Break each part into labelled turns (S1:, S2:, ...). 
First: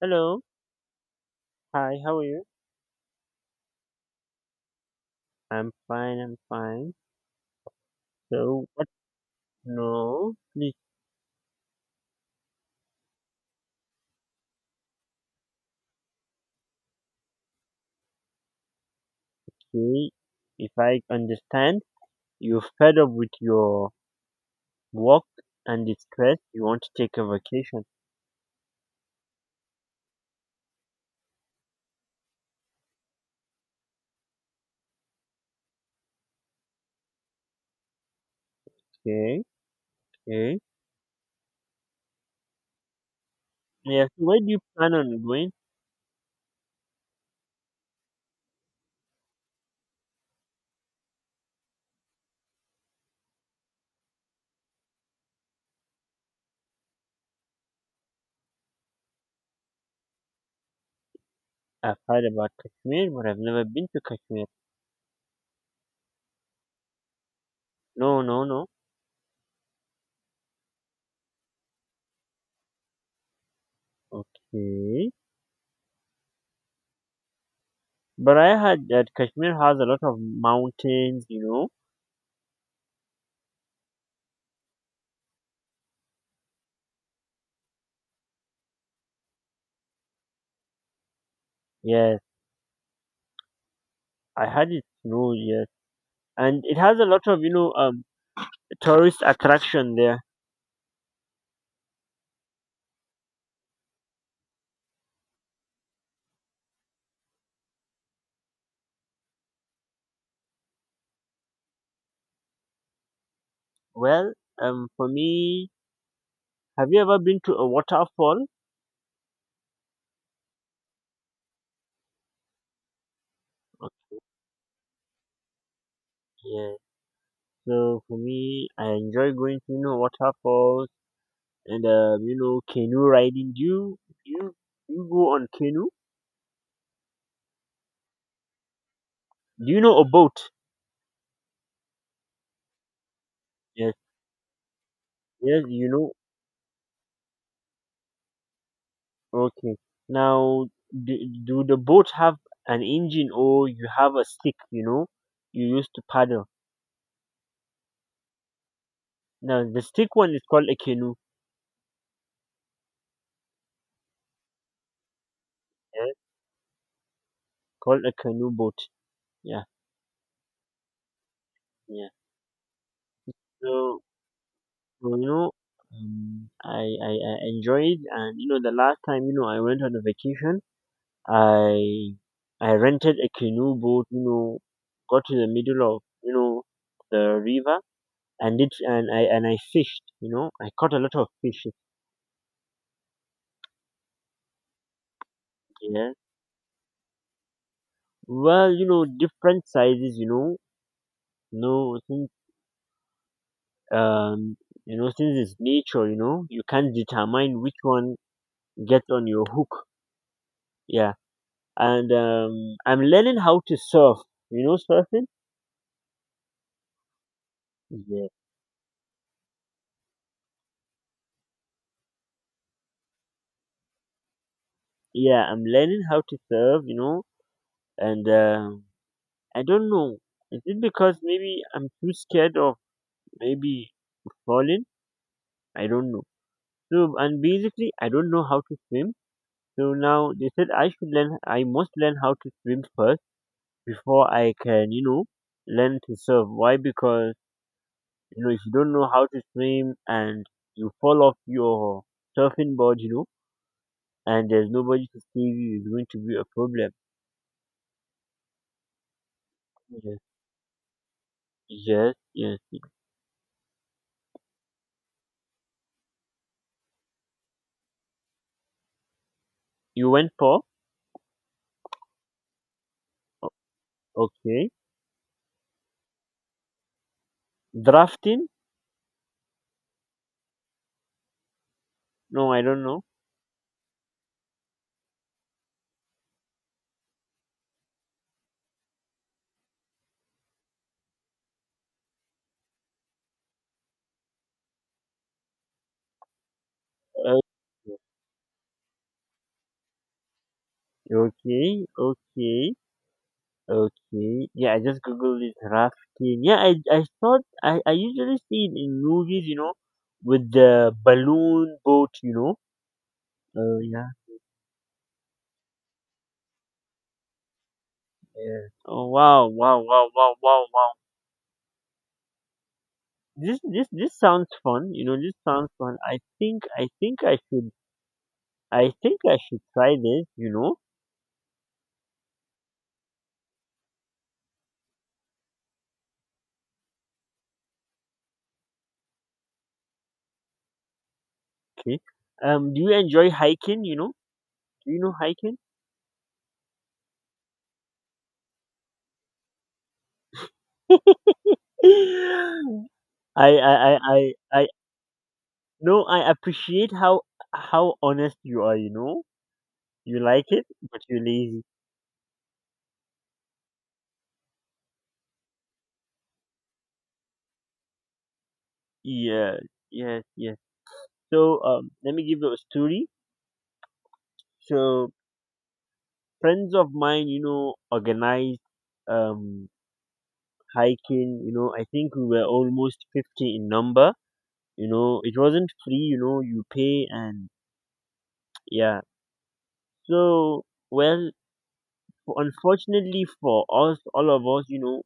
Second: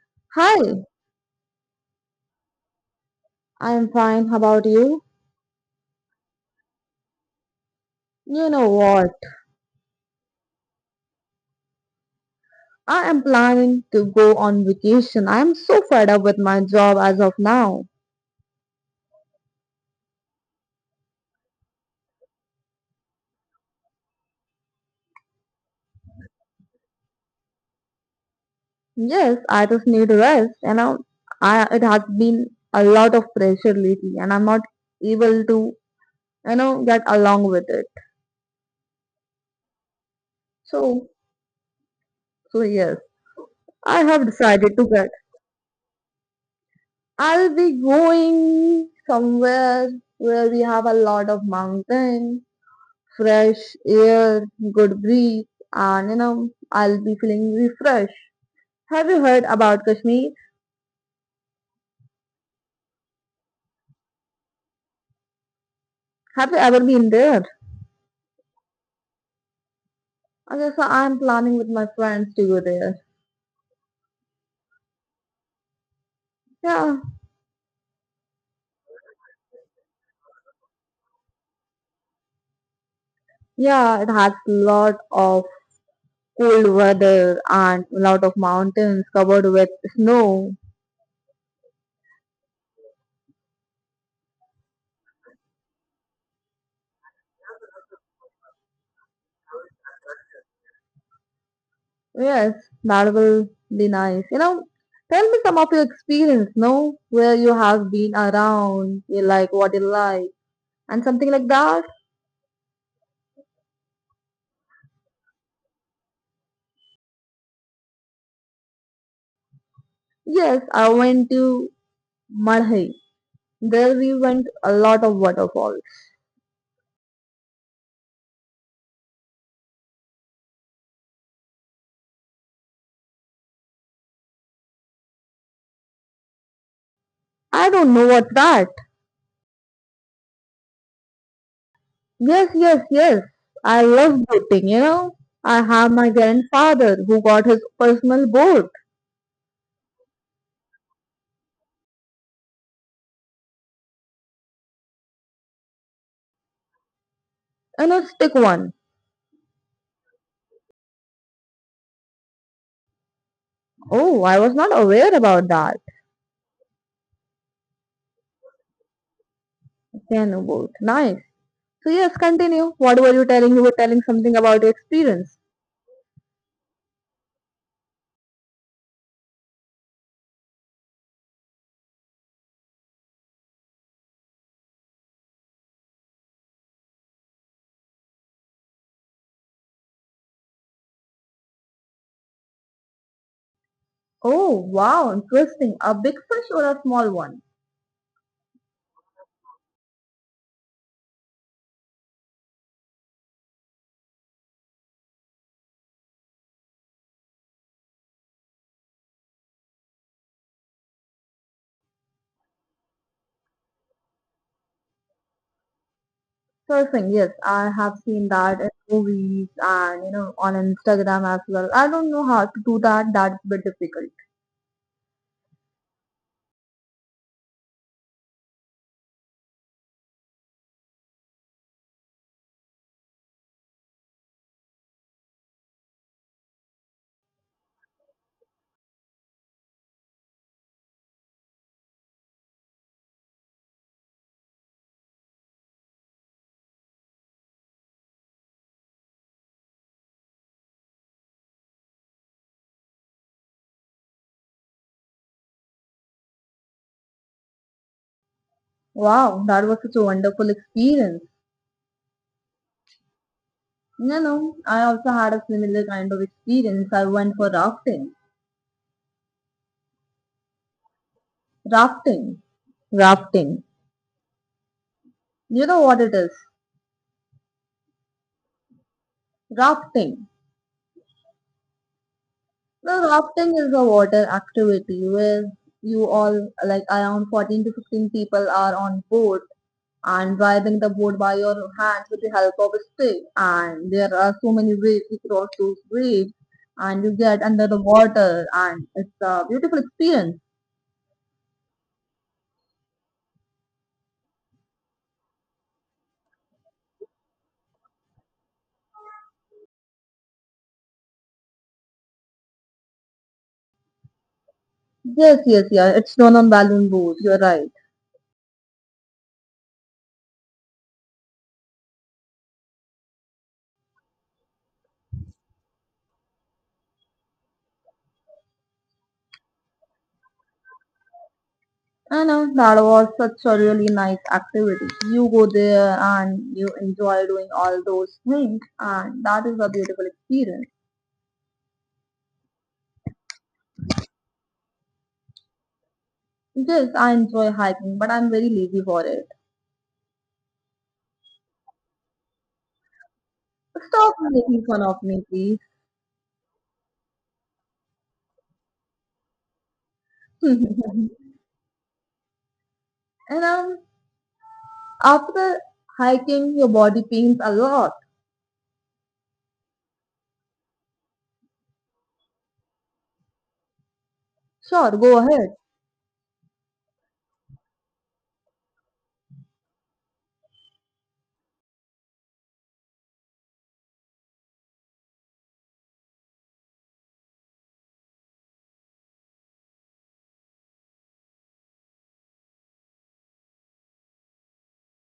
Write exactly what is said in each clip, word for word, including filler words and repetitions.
S1: Hello.
S2: Hi,
S1: Hi, how are you?
S2: I am fine. How about you?
S1: I'm fine, I'm fine.
S2: You
S1: So,
S2: know
S1: what?
S2: what?
S1: No, please
S2: I am planning to go on vacation. I am so fed up with my job as of now.
S1: say, if I understand, you're fed up with your work and the stress. You want to take a vacation.
S2: Yes, I just need rest. You know, I it has been a lot of pressure lately, and I'm not able to, you know, get along with it.
S1: Okay, okay.
S2: So, so yes, I
S1: Yeah, so
S2: have
S1: where do you
S2: decided to
S1: plan
S2: get.
S1: on going?
S2: I'll be going somewhere where we have a lot of mountains fresh air, good breeze, and you know, I'll be feeling refreshed. Have you heard about Kashmir?
S1: I've heard about Kashmir, but I've never been to Kashmir.
S2: Have you ever been there?
S1: No, no, no.
S2: Okay, so I'm planning with my friends to go there.
S1: Okay.
S2: Yeah,
S1: But I heard that Kashmir has a lot of mountains, you know.
S2: yeah, it has lot of cold weather and lot of mountains covered with snow.
S1: Yes, I heard it snows, yes. And it has a lot of, you know, um, tourist attraction there?
S2: Yes, that will be nice. You know, tell me some of your experience, no? Where you have been around, you like what you like, and something like that.
S1: Well, um, for me, have you ever been to a waterfall?
S2: Yes, I went to Madhai. There we went a lot of waterfalls.
S1: Yeah. So for me, I enjoy going to you know waterfalls and um, you know canoe riding. Do you do you do you go on canoe?
S2: I don't know what's that.
S1: Do you know a boat?
S2: Yes, yes, yes. I
S1: Yes.
S2: love boating, you know. I
S1: Yes. You
S2: have my
S1: know.
S2: grandfather who got his personal boat
S1: Okay. Now, do, do the boat have an engine or you have a stick? You know, you use to paddle.
S2: and a stick one.
S1: Now the stick one is called a canoe.
S2: Oh, I was not aware about that.
S1: Yeah. Called a canoe boat. Yeah.
S2: Piano boat. Nice. So
S1: Yeah.
S2: yes, continue. What were you telling? You were telling
S1: So
S2: something about your
S1: So, you
S2: experience.
S1: know, um, I, I, I enjoyed and, you know, the last time, you know, I went on a vacation, I, I rented a canoe boat, you know, got to the middle of, you know, the river and it, and I, and I fished, you know, I caught a lot of fish.
S2: Oh, wow, interesting. A
S1: Yeah.
S2: big fish or a small one?
S1: Well, you know, different sizes, you know, no, since, um, you know, since it's nature, you know, you can't determine which one gets on your hook. Yeah. and um, I'm learning how to surf. You know, surfing.
S2: Surfing, yes, I have seen
S1: Yeah,
S2: that in movies and you know on Instagram as well. I don't know how to do that. That's a bit difficult.
S1: yeah. I'm learning how to surf. You know, and um I don't know. Is it because maybe I'm too scared of maybe falling? I don't know. So and basically, I don't know how to swim. So now they said I should learn. I must learn how to swim first before I can, you know, learn to surf. Why? Because you know, if you don't know how to swim and you fall off your surfing board, you know and there's nobody to save you is going to be a problem.
S2: Wow, that was such a
S1: Yes,
S2: wonderful experience.
S1: yes, yes.
S2: You know, I also had a similar kind of experience. I went for rafting.
S1: You went for?
S2: Rafting. Rafting.
S1: Okay.
S2: You know what it is?
S1: Drafting?
S2: Rafting.
S1: No, I don't know.
S2: Now, rafting is a water activity where you all, like around fourteen to fifteen people are on board and driving the boat by your hands with the help of a stick. And there are so many ways to cross those waves, and you
S1: Uh,
S2: get under the water, and it's a beautiful experience.
S1: okay, okay, okay. Yeah, I just googled it. Drafting. Yeah, I, I thought, I, I usually see it in movies, you know, with the balloon boat, you know. Oh, yeah,
S2: Yes, yes, yeah. It's known on balloon boat. You're right.
S1: yeah. Oh wow, wow, wow, wow, wow, wow. This this this sounds fun. You know, this sounds fun. I think I think I should I think I should try this, you know.
S2: I know that was such a really nice activity. You go there and you enjoy doing all those things, and that is a beautiful experience.
S1: Okay. Um, do you enjoy hiking, you know? Do you know hiking?
S2: Yes, I enjoy hiking, but I'm very lazy for it.
S1: I, I, I,
S2: Stop
S1: I,
S2: making
S1: I,
S2: fun of me, please.
S1: no, I appreciate how, how honest you are, you know? You like it, but you're lazy.
S2: and um. After hiking, your body pains a lot.
S1: Yeah, yes, yes. So, um, let me give you a story.
S2: Sure,
S1: So,
S2: go ahead.
S1: friends of mine, you know, organized, um, hiking, you know, I think we were almost fifty in number, you know, it wasn't free, you know, you pay and yeah, So, well, unfortunately for us, all of us, you know,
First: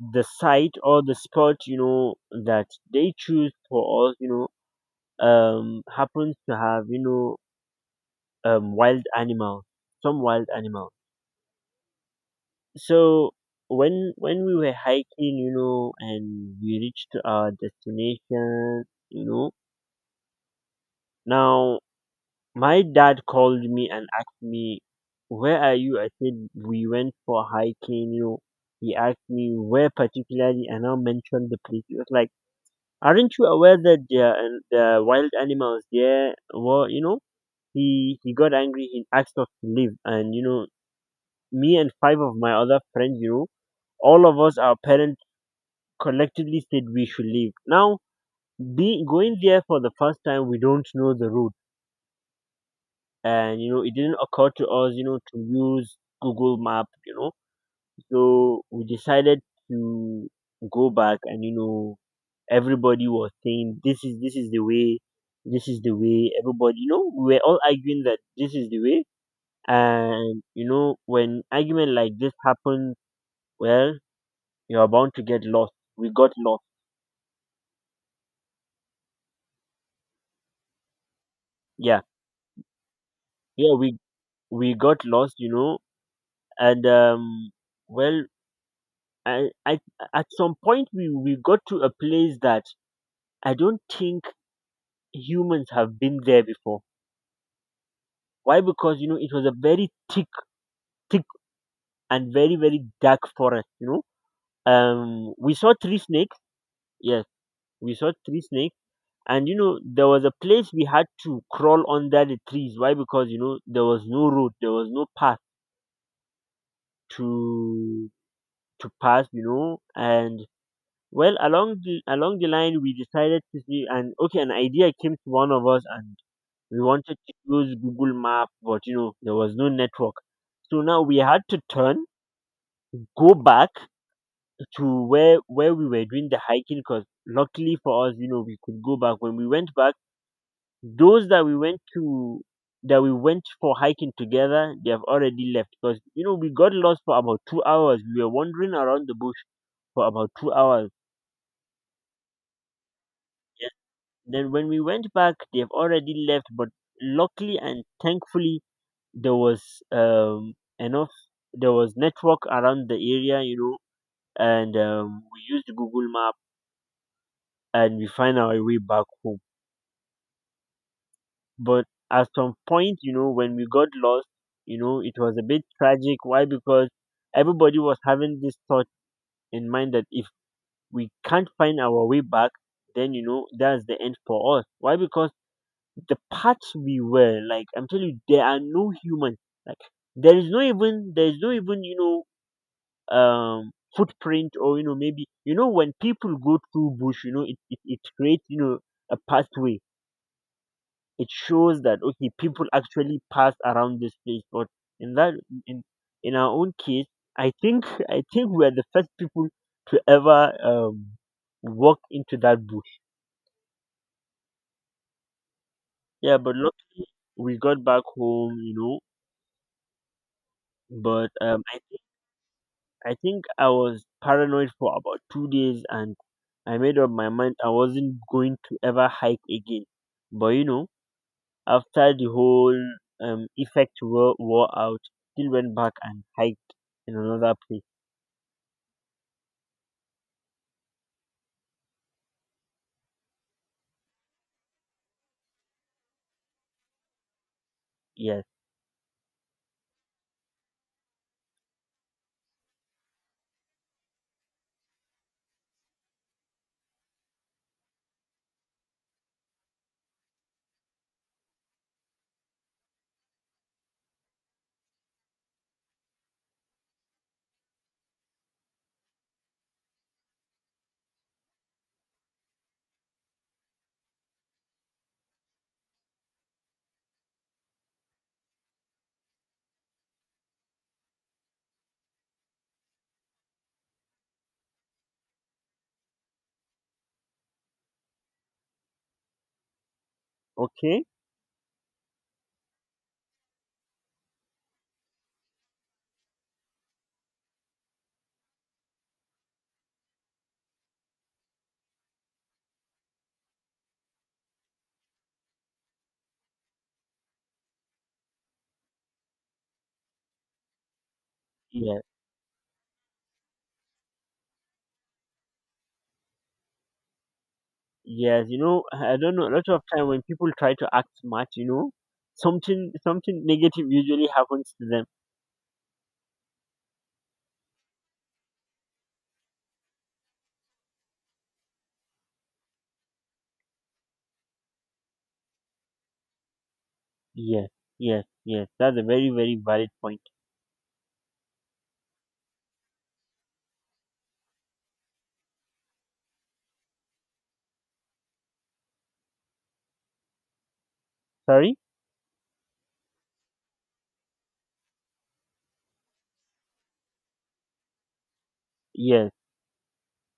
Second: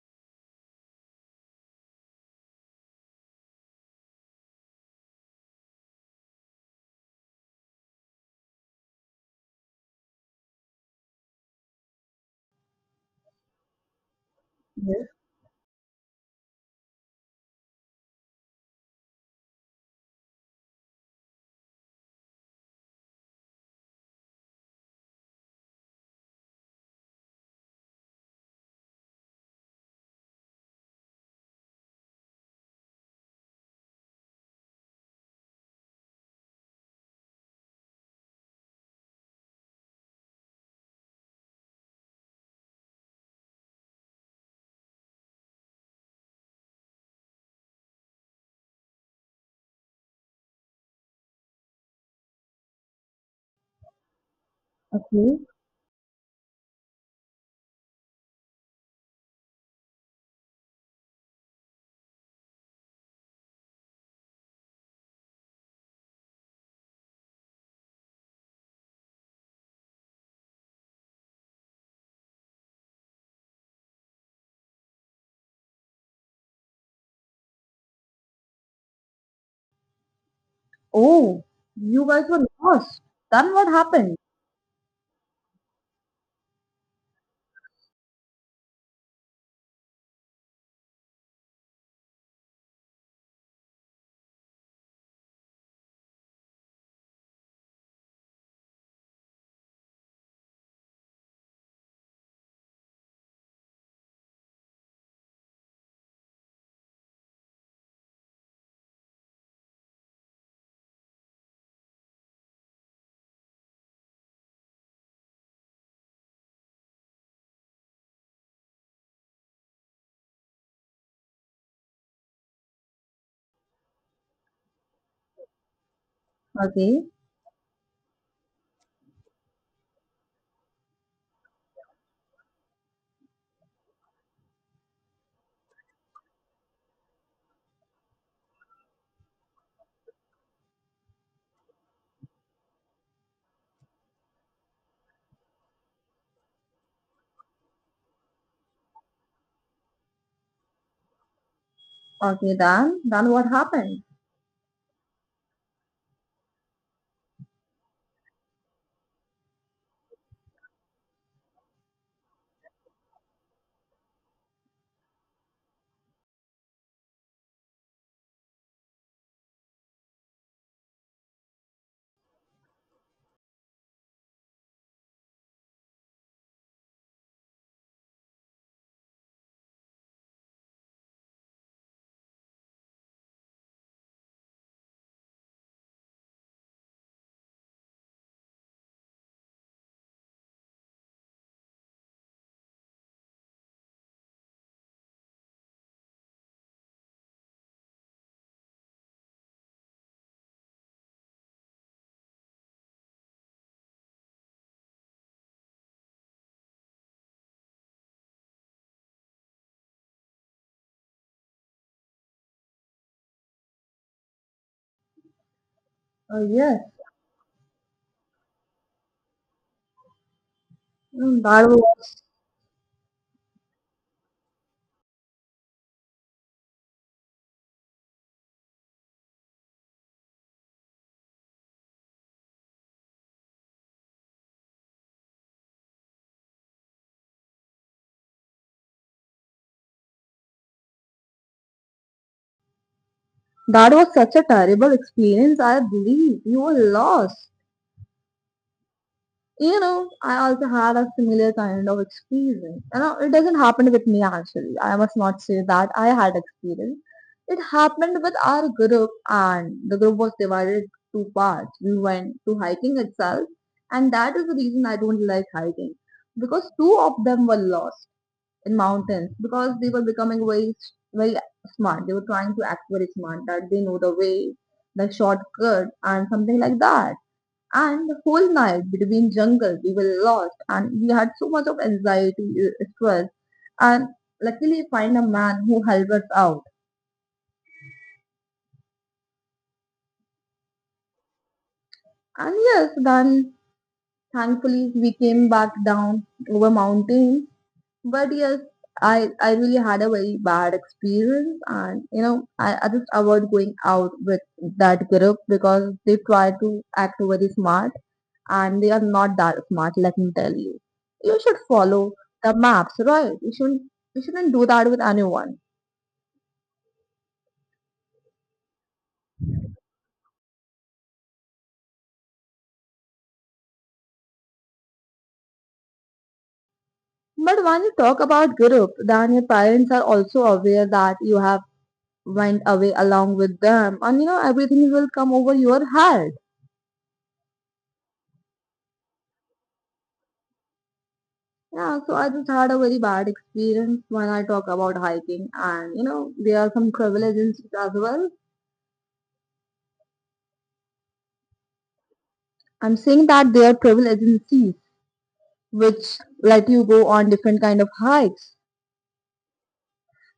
S1: the site or the spot, you know, that they choose for us, you know, um, happens to have, you know, um, wild animals, some wild animals. So when when we were
S2: Yes.
S1: hiking, you know, and we reached our destination, you know, now My dad called me and asked me, where are you? I said, we went for hiking. You know, he asked me where particularly, and I mentioned the place. He was like, aren't you aware that there are an- there are wild animals there? Well, you know, he, he got angry. He asked us to leave. And, you know, me and five of my other friends, you know, all of us, our parents collectively said we should leave. Now, be, going there for the first time, we don't know the route, and you know it didn't occur to us you know to
S2: Okay.
S1: use google map you know so we decided to go back, and you know everybody was saying this is this is the way, this is the way. Everybody, you know we were all arguing that this is the way, and you know when argument like this happens, well, you're bound to get lost. We got lost.
S2: Oh,
S1: Yeah.
S2: you guys were lost. Then what
S1: Yeah, we
S2: happened?
S1: we got lost, you know and um well i i at some point, we we got to a place that I don't think humans have been there before. Why? Because you know it was a very thick, thick and very very dark forest. You know, um, we saw three snakes. Yes, we saw three snakes, and you know there was a place we had to crawl under the trees. Why? Because you know there was no road, there was no path to to pass. You know, and well, along the along the line we decided to see, and okay, an idea came to one of us, and we
S2: Okay.
S1: wanted to use google map, but you know there was no network. So now we had to turn, go back to where where we were doing the hiking, because luckily for us, you know we could go back. When we went back, those that we went to that we went for hiking together, they have already left, because you know we got lost for about two hours. We were wandering around the bush for about two hours.
S2: Okay, then then what
S1: Yes.
S2: happened?
S1: Then when we went back, they've already left, but luckily and thankfully there was um enough there was network around the area, you know and um, we used google map, and we find our way back home. But at some point, you know when we got lost, you know it was a bit tragic. Why? Because everybody was having this thought in mind that if we can't find our way back, then you know that's the end for us. Why? Because the paths, we were like, I'm telling you, there are no humans. Like, there is no even, there is no even you know um footprint, or you know maybe, you know when people go through bush, you know it, it, it creates, you know a pathway. It shows that okay people actually pass around this place, but in that in in our own case, i think i think we're the first people to ever um walk into that bush. Yeah,
S2: Oh
S1: but
S2: yes,
S1: luckily we got back home, you know but
S2: Mm,
S1: um
S2: that
S1: I
S2: was
S1: I think I was paranoid for about two days, and I made up my mind I wasn't going to ever hike again. But you know, after the whole um, effect wore, wore out, still went back and hiked in another place.
S2: that was such a terrible experience. I believe you were lost.
S1: Yes.
S2: You know, I also had a similar kind of experience. You know, it doesn't happen with me actually. I must not say that I had experience. It happened with our group and the group was divided two parts. We went to hiking itself and that is the reason I don't like hiking because two of them were lost in mountains because they were becoming very, very smart. They were trying to act very smart that they know the way, the shortcut and something like that and the whole night between jungle, we were lost and we had so much of anxiety, uh, stress. And luckily, find a man who helped us out.
S1: Okay.
S2: And yes, then thankfully we came back down over mountain. But yes, I I really had a very bad experience, and you know I, I just avoid going out with that group because they try to act very smart and they are not that smart, let me tell you. You should
S1: Yeah.
S2: follow the maps, right? You shouldn't you shouldn't do that with anyone.
S1: Yes. You know, I don't know. A lot of time when people try to act smart, you know, something something negative usually happens to them.
S2: But when you talk about group, then your parents are also aware that you have went away along with them and you know everything will come over your head.
S1: Yes. Yes. Yes. That's a very very valid point.
S2: Yeah, so I just had a very bad experience when I talk about hiking and you know, there are some travel agencies as well.
S1: Sorry.
S2: I'm saying that there are travel agencies which let you go on different kind of hikes.
S1: Yes.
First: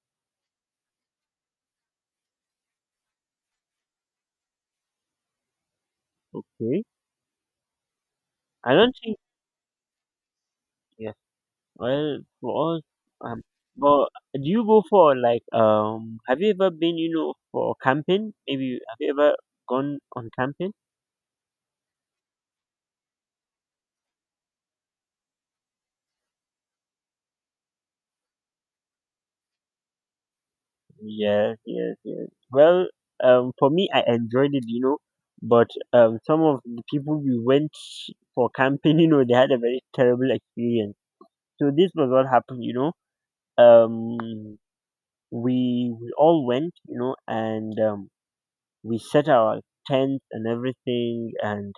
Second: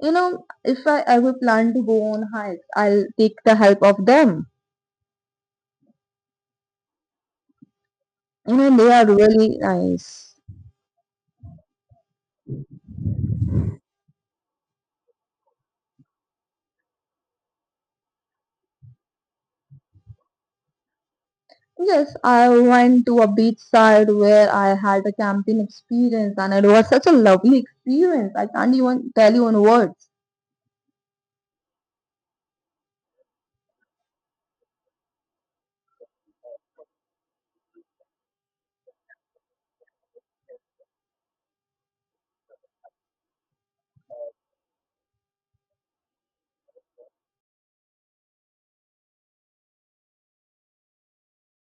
S2: You know, if I ever plan to go on hikes, I'll take the help of them.
S1: Okay.
S2: You
S1: I
S2: know, they
S1: don't
S2: are
S1: think.
S2: really nice.
S1: Well, for us, um, but do you go for like um? Have you ever been, you know, for camping? Maybe have you ever gone on camping?
S2: Yes, I went to a beachside where I had a camping experience and it was such a lovely experience. I can't even tell you in words.
S1: Yes, yes, yes. Well, um, for me, I enjoyed it, you know, but um, some of the people we went for camping, you know, they had a very terrible experience. So this was what happened, you know. Um, we we all went, you know, and um, we set our tents and everything, and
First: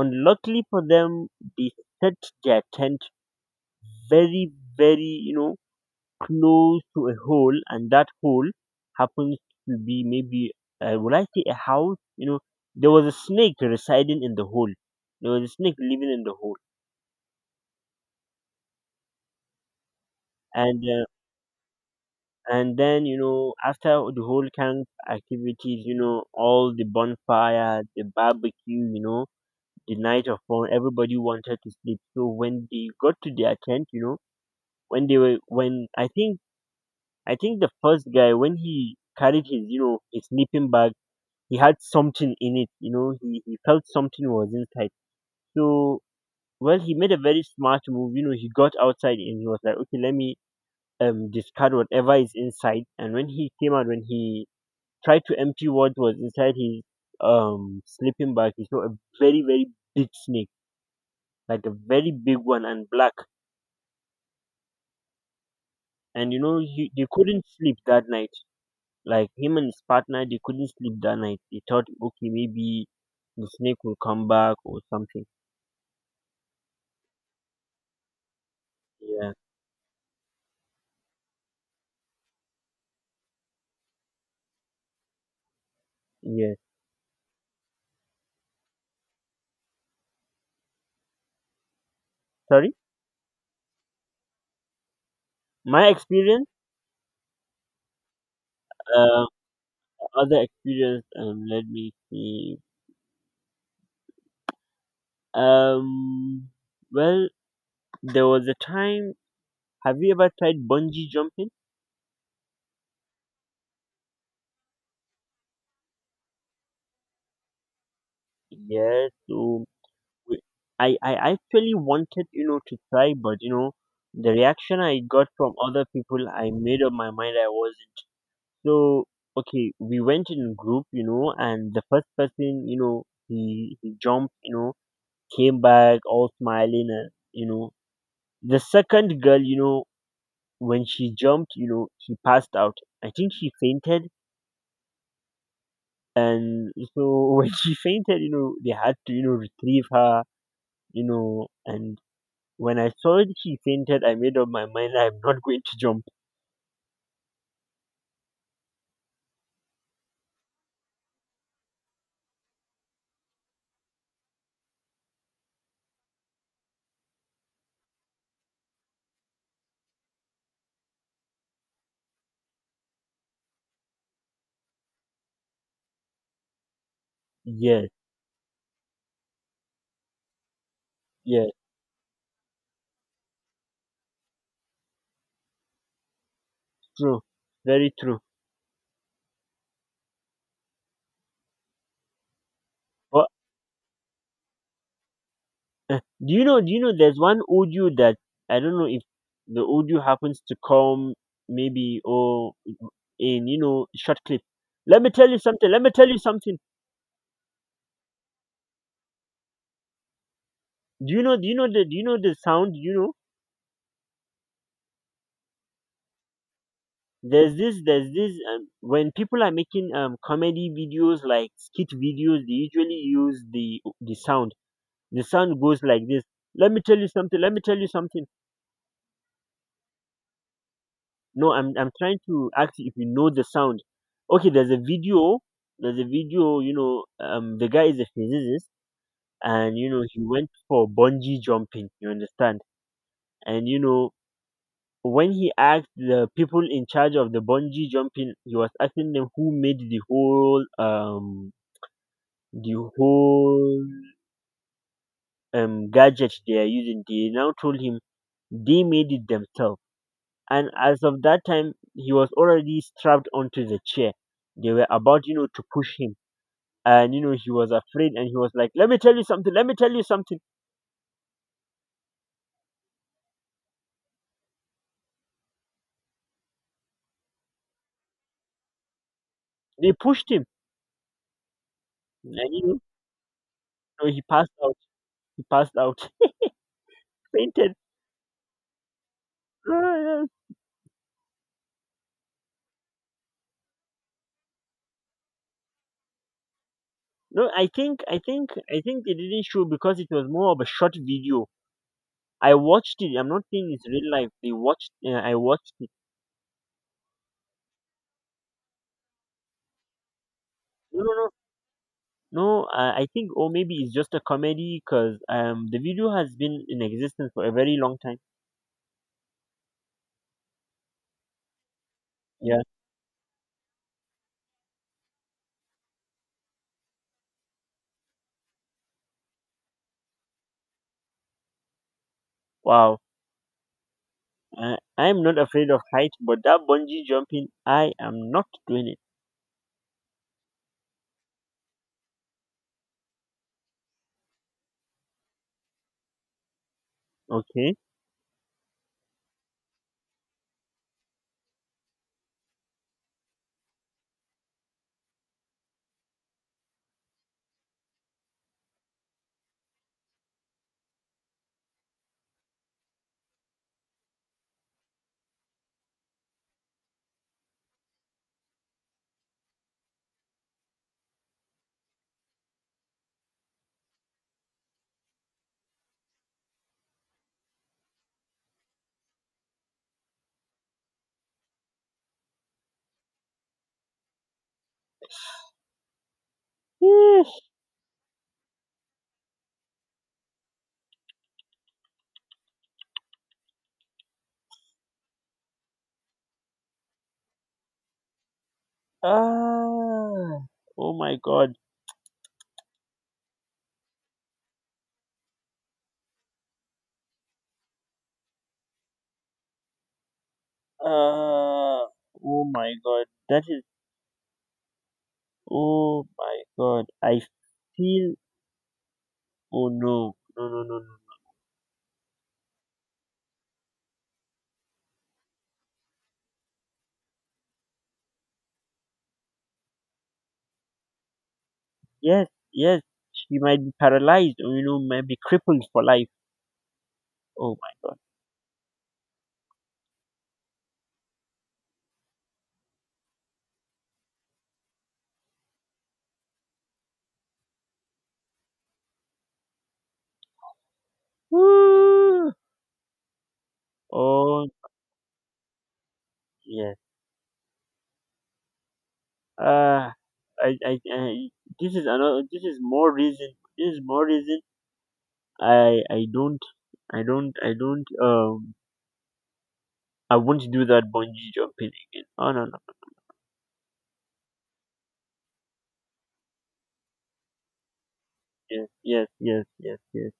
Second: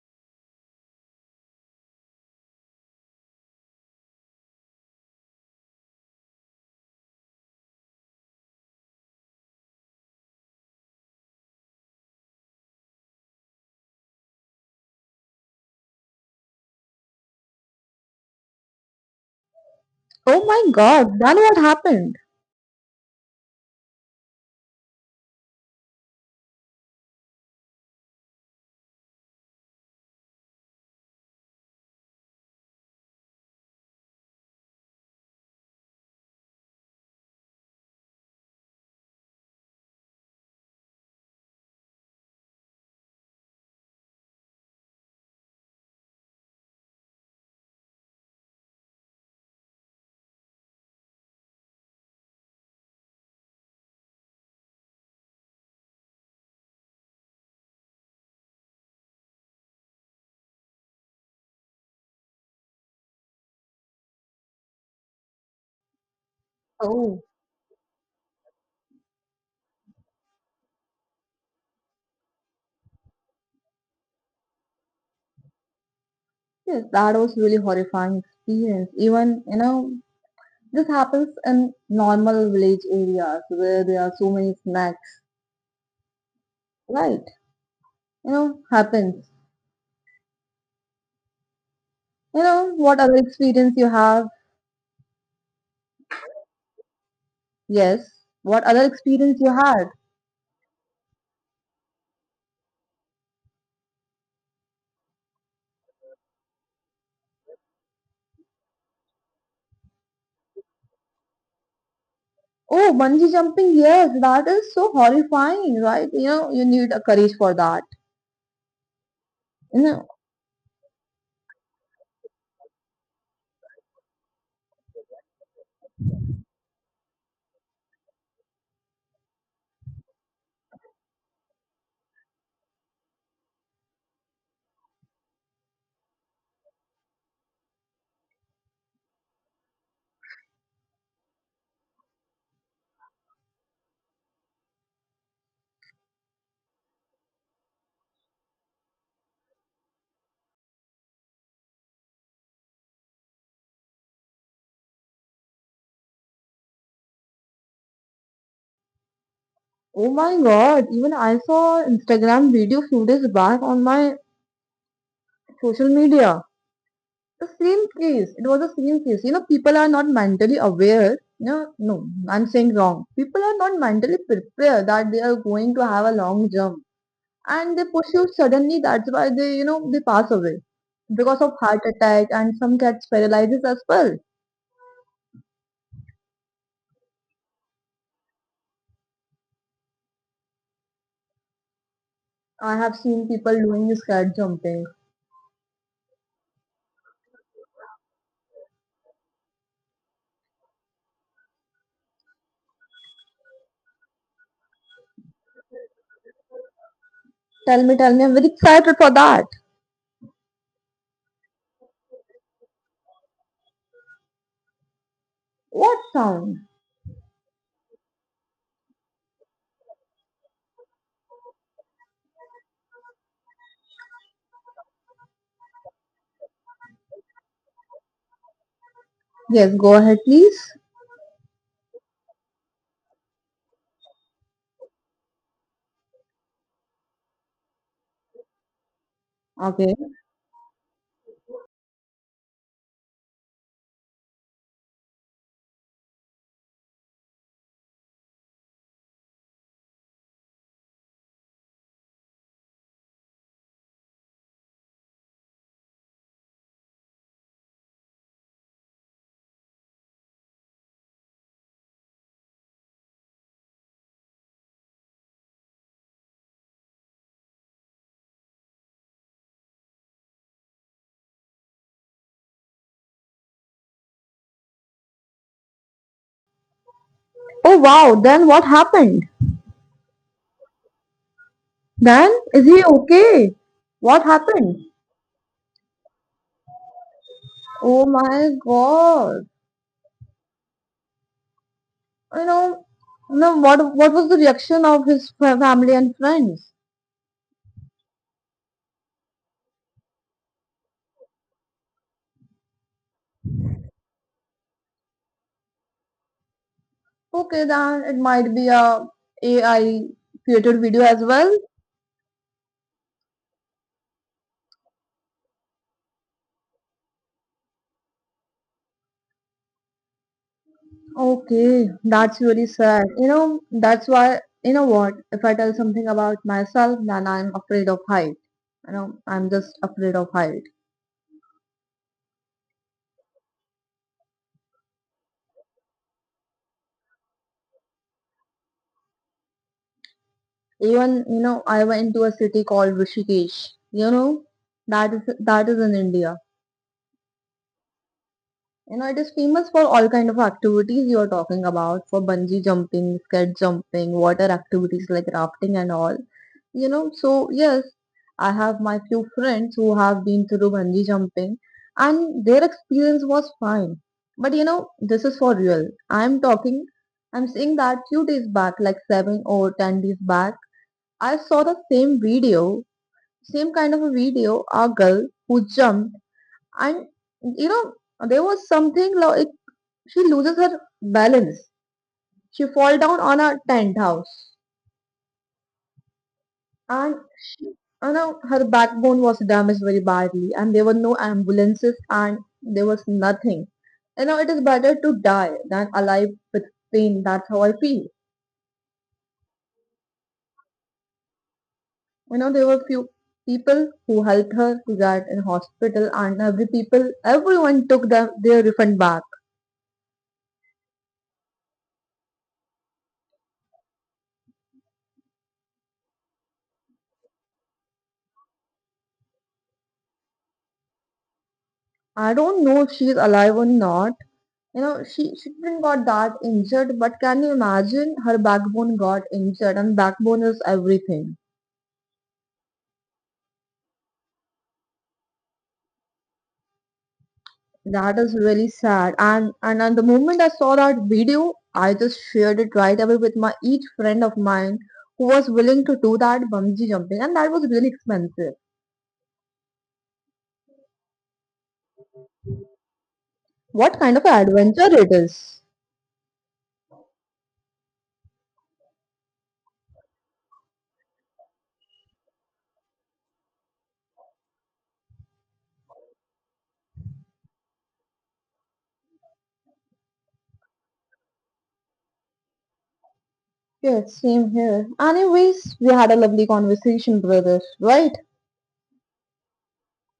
S1: unluckily for them, they set their tent very, very, you know, close to a hole, and that hole happens to be maybe, uh, will I say a house? You know, there was a snake residing in the hole. There was a snake living in the hole,
S2: Oh my
S1: and uh,
S2: god, then what happened?
S1: and then you know, after the whole camp activities, you know, all the bonfire, the barbecue, you know, the night of fun, everybody wanted to sleep. So when they got to their tent, you know, when they were when I think I think the first guy, when he carried his you know his sleeping bag, he had something in it. You know, he he felt something was inside. So well, he made a very smart move. You know, he got outside and he was like, okay, let me um discard whatever is inside. And when he came out, when he tried to empty what was inside his um sleeping bag, he saw a very very big snake, like a very big one and black. And you know, he, they
S2: Oh,
S1: couldn't sleep that night. Like him and his partner, they couldn't sleep that night. They thought okay maybe the snake will come back or something.
S2: yes, that was really horrifying experience.
S1: Yeah.
S2: Even, you know, this happens in normal village areas where there are so many snacks,
S1: Yes.
S2: right? You know, happens. You know,
S1: Sorry?
S2: what other experience you have?
S1: My experience?
S2: Yes. What other
S1: Uh,
S2: experience you had?
S1: other experience, um let me see. Um well there was a time. Have you ever tried bungee jumping?
S2: Oh, bungee jumping. Yes, that is so horrifying, right? You know, you need a courage for that.
S1: Yes. So
S2: You know,
S1: we- I, I actually wanted, you know, to try, but you know, the reaction I got from other people, I made up my mind I wasn't. So okay, we went in group, you know, and the first person, you know, he he jumped, you know, came back all smiling, and you know, the second girl, you know, when she jumped, you know, she passed out. I think she fainted, and so when she fainted, you know, they had to, you know, retrieve her, you know, and when I saw it, she fainted, I made up my mind I'm not going to jump.
S2: oh my God. Even I saw Instagram video few days back on my social media. The same case. It was the same case. You know, people are not mentally aware. No, no, I'm saying wrong. People are not mentally prepared that they are going to have a long jump. And they
S1: Yes,
S2: push you suddenly, that's why they you know they pass away because
S1: yes,
S2: of heart attack and some cats paralyzes as well.
S1: true, very true.
S2: I have
S1: But
S2: seen people doing this cat jumping.
S1: Uh, do you know? Do you know? There's one audio that I don't know if the audio happens to come maybe or in you know short clip. Let me tell you something. Let me tell you something.
S2: Tell me, tell me, I'm very excited for that.
S1: Do you know? Do you know the? Do you know the sound? You know,
S2: What sound?
S1: there's this. There's this. Um, when people are making um comedy videos like skit videos, they usually use the the sound. The sound goes like this. Let me tell you something. Let me tell you something.
S2: Yes, go ahead, please.
S1: No, I'm I'm trying to ask you if you know the sound. Okay, there's a video. There's a video. You know, um, the guy is a physicist, and you
S2: Okay,
S1: know he went for bungee jumping. You understand? And you know when he asked the people in charge of the bungee jumping, he was asking them who made the whole um the whole um gadget they are using. They now told him they made it themselves. And as of that time he was already strapped onto the chair, they were about, you know to push him, and you know he was afraid and he was like, let me tell you something, let me tell you something.
S2: oh wow, then what happened?
S1: They pushed him,
S2: Then
S1: and
S2: is
S1: you know
S2: he okay?
S1: so
S2: What
S1: he passed
S2: happened?
S1: out. He passed out. Fainted.
S2: Oh my god,
S1: No, no.
S2: you know no, what what was the reaction of his fa- family and friends?
S1: No, i think i think i think they didn't show because it was more of a short video. I watched it. I'm not saying it's real life. They watched uh, i watched it.
S2: Okay, then it might be a AI created video
S1: No, no,
S2: as
S1: no.
S2: well.
S1: No, uh, I think, or maybe it's just a comedy, because um, the video has been in existence for a very long time.
S2: Okay, that's really sad. You know, that's why you know what? If I tell something about myself, then I'm afraid of height. You know, I'm just afraid of height.
S1: Wow, I, I'm not afraid of heights, but that bungee jumping, I am not doing it.
S2: Even you know, I went to a city called Rishikesh. You know, that is that is in India.
S1: Okay.
S2: You know, it is famous for all kind of activities you are talking about, for bungee jumping, scared jumping, water activities like rafting and all. You know, so yes, I have my few friends who have been through bungee jumping and their experience was fine. But you know, this is for real. I'm talking, I'm saying that few days back, like seven or ten days back, I saw the same video, same kind of a video, a girl who jumped and you know, there was something like she loses her balance. She fall down on a tent house and
S1: Yes.
S2: she, you know, her backbone was damaged very badly and there were no ambulances and there was nothing. You know, it is better to die than alive with pain. That's how I feel.
S1: Ah. Oh my god.
S2: You know, there were few people who helped her to get in hospital and every people, everyone took them, their refund back.
S1: Ah. Oh my god. That is. Oh my god. I feel. Oh no. No. No. No. No.
S2: I don't know if she is alive or not. You know, she, she didn't got that injured, but can you imagine her backbone got injured and backbone is everything.
S1: Yes. Yes. She might be paralyzed, or you know, might be crippled for life. Oh my god.
S2: That is really sad. And and at the moment I saw that video, I just shared it right away with my each friend of mine who was willing to do that bungee jumping and that was really expensive.
S1: Woo.
S2: What kind of an
S1: Oh
S2: adventure it is.
S1: yeah. Uh, I, I, I, this is another. This is more reason. This is more reason. I, I don't, I don't, I don't. Um, I won't do that bungee jumping again. Oh no, no.
S2: Yes, same here. Anyways, we had a lovely conversation, brothers, right?
S1: Yes, yes, yes, yes, yes.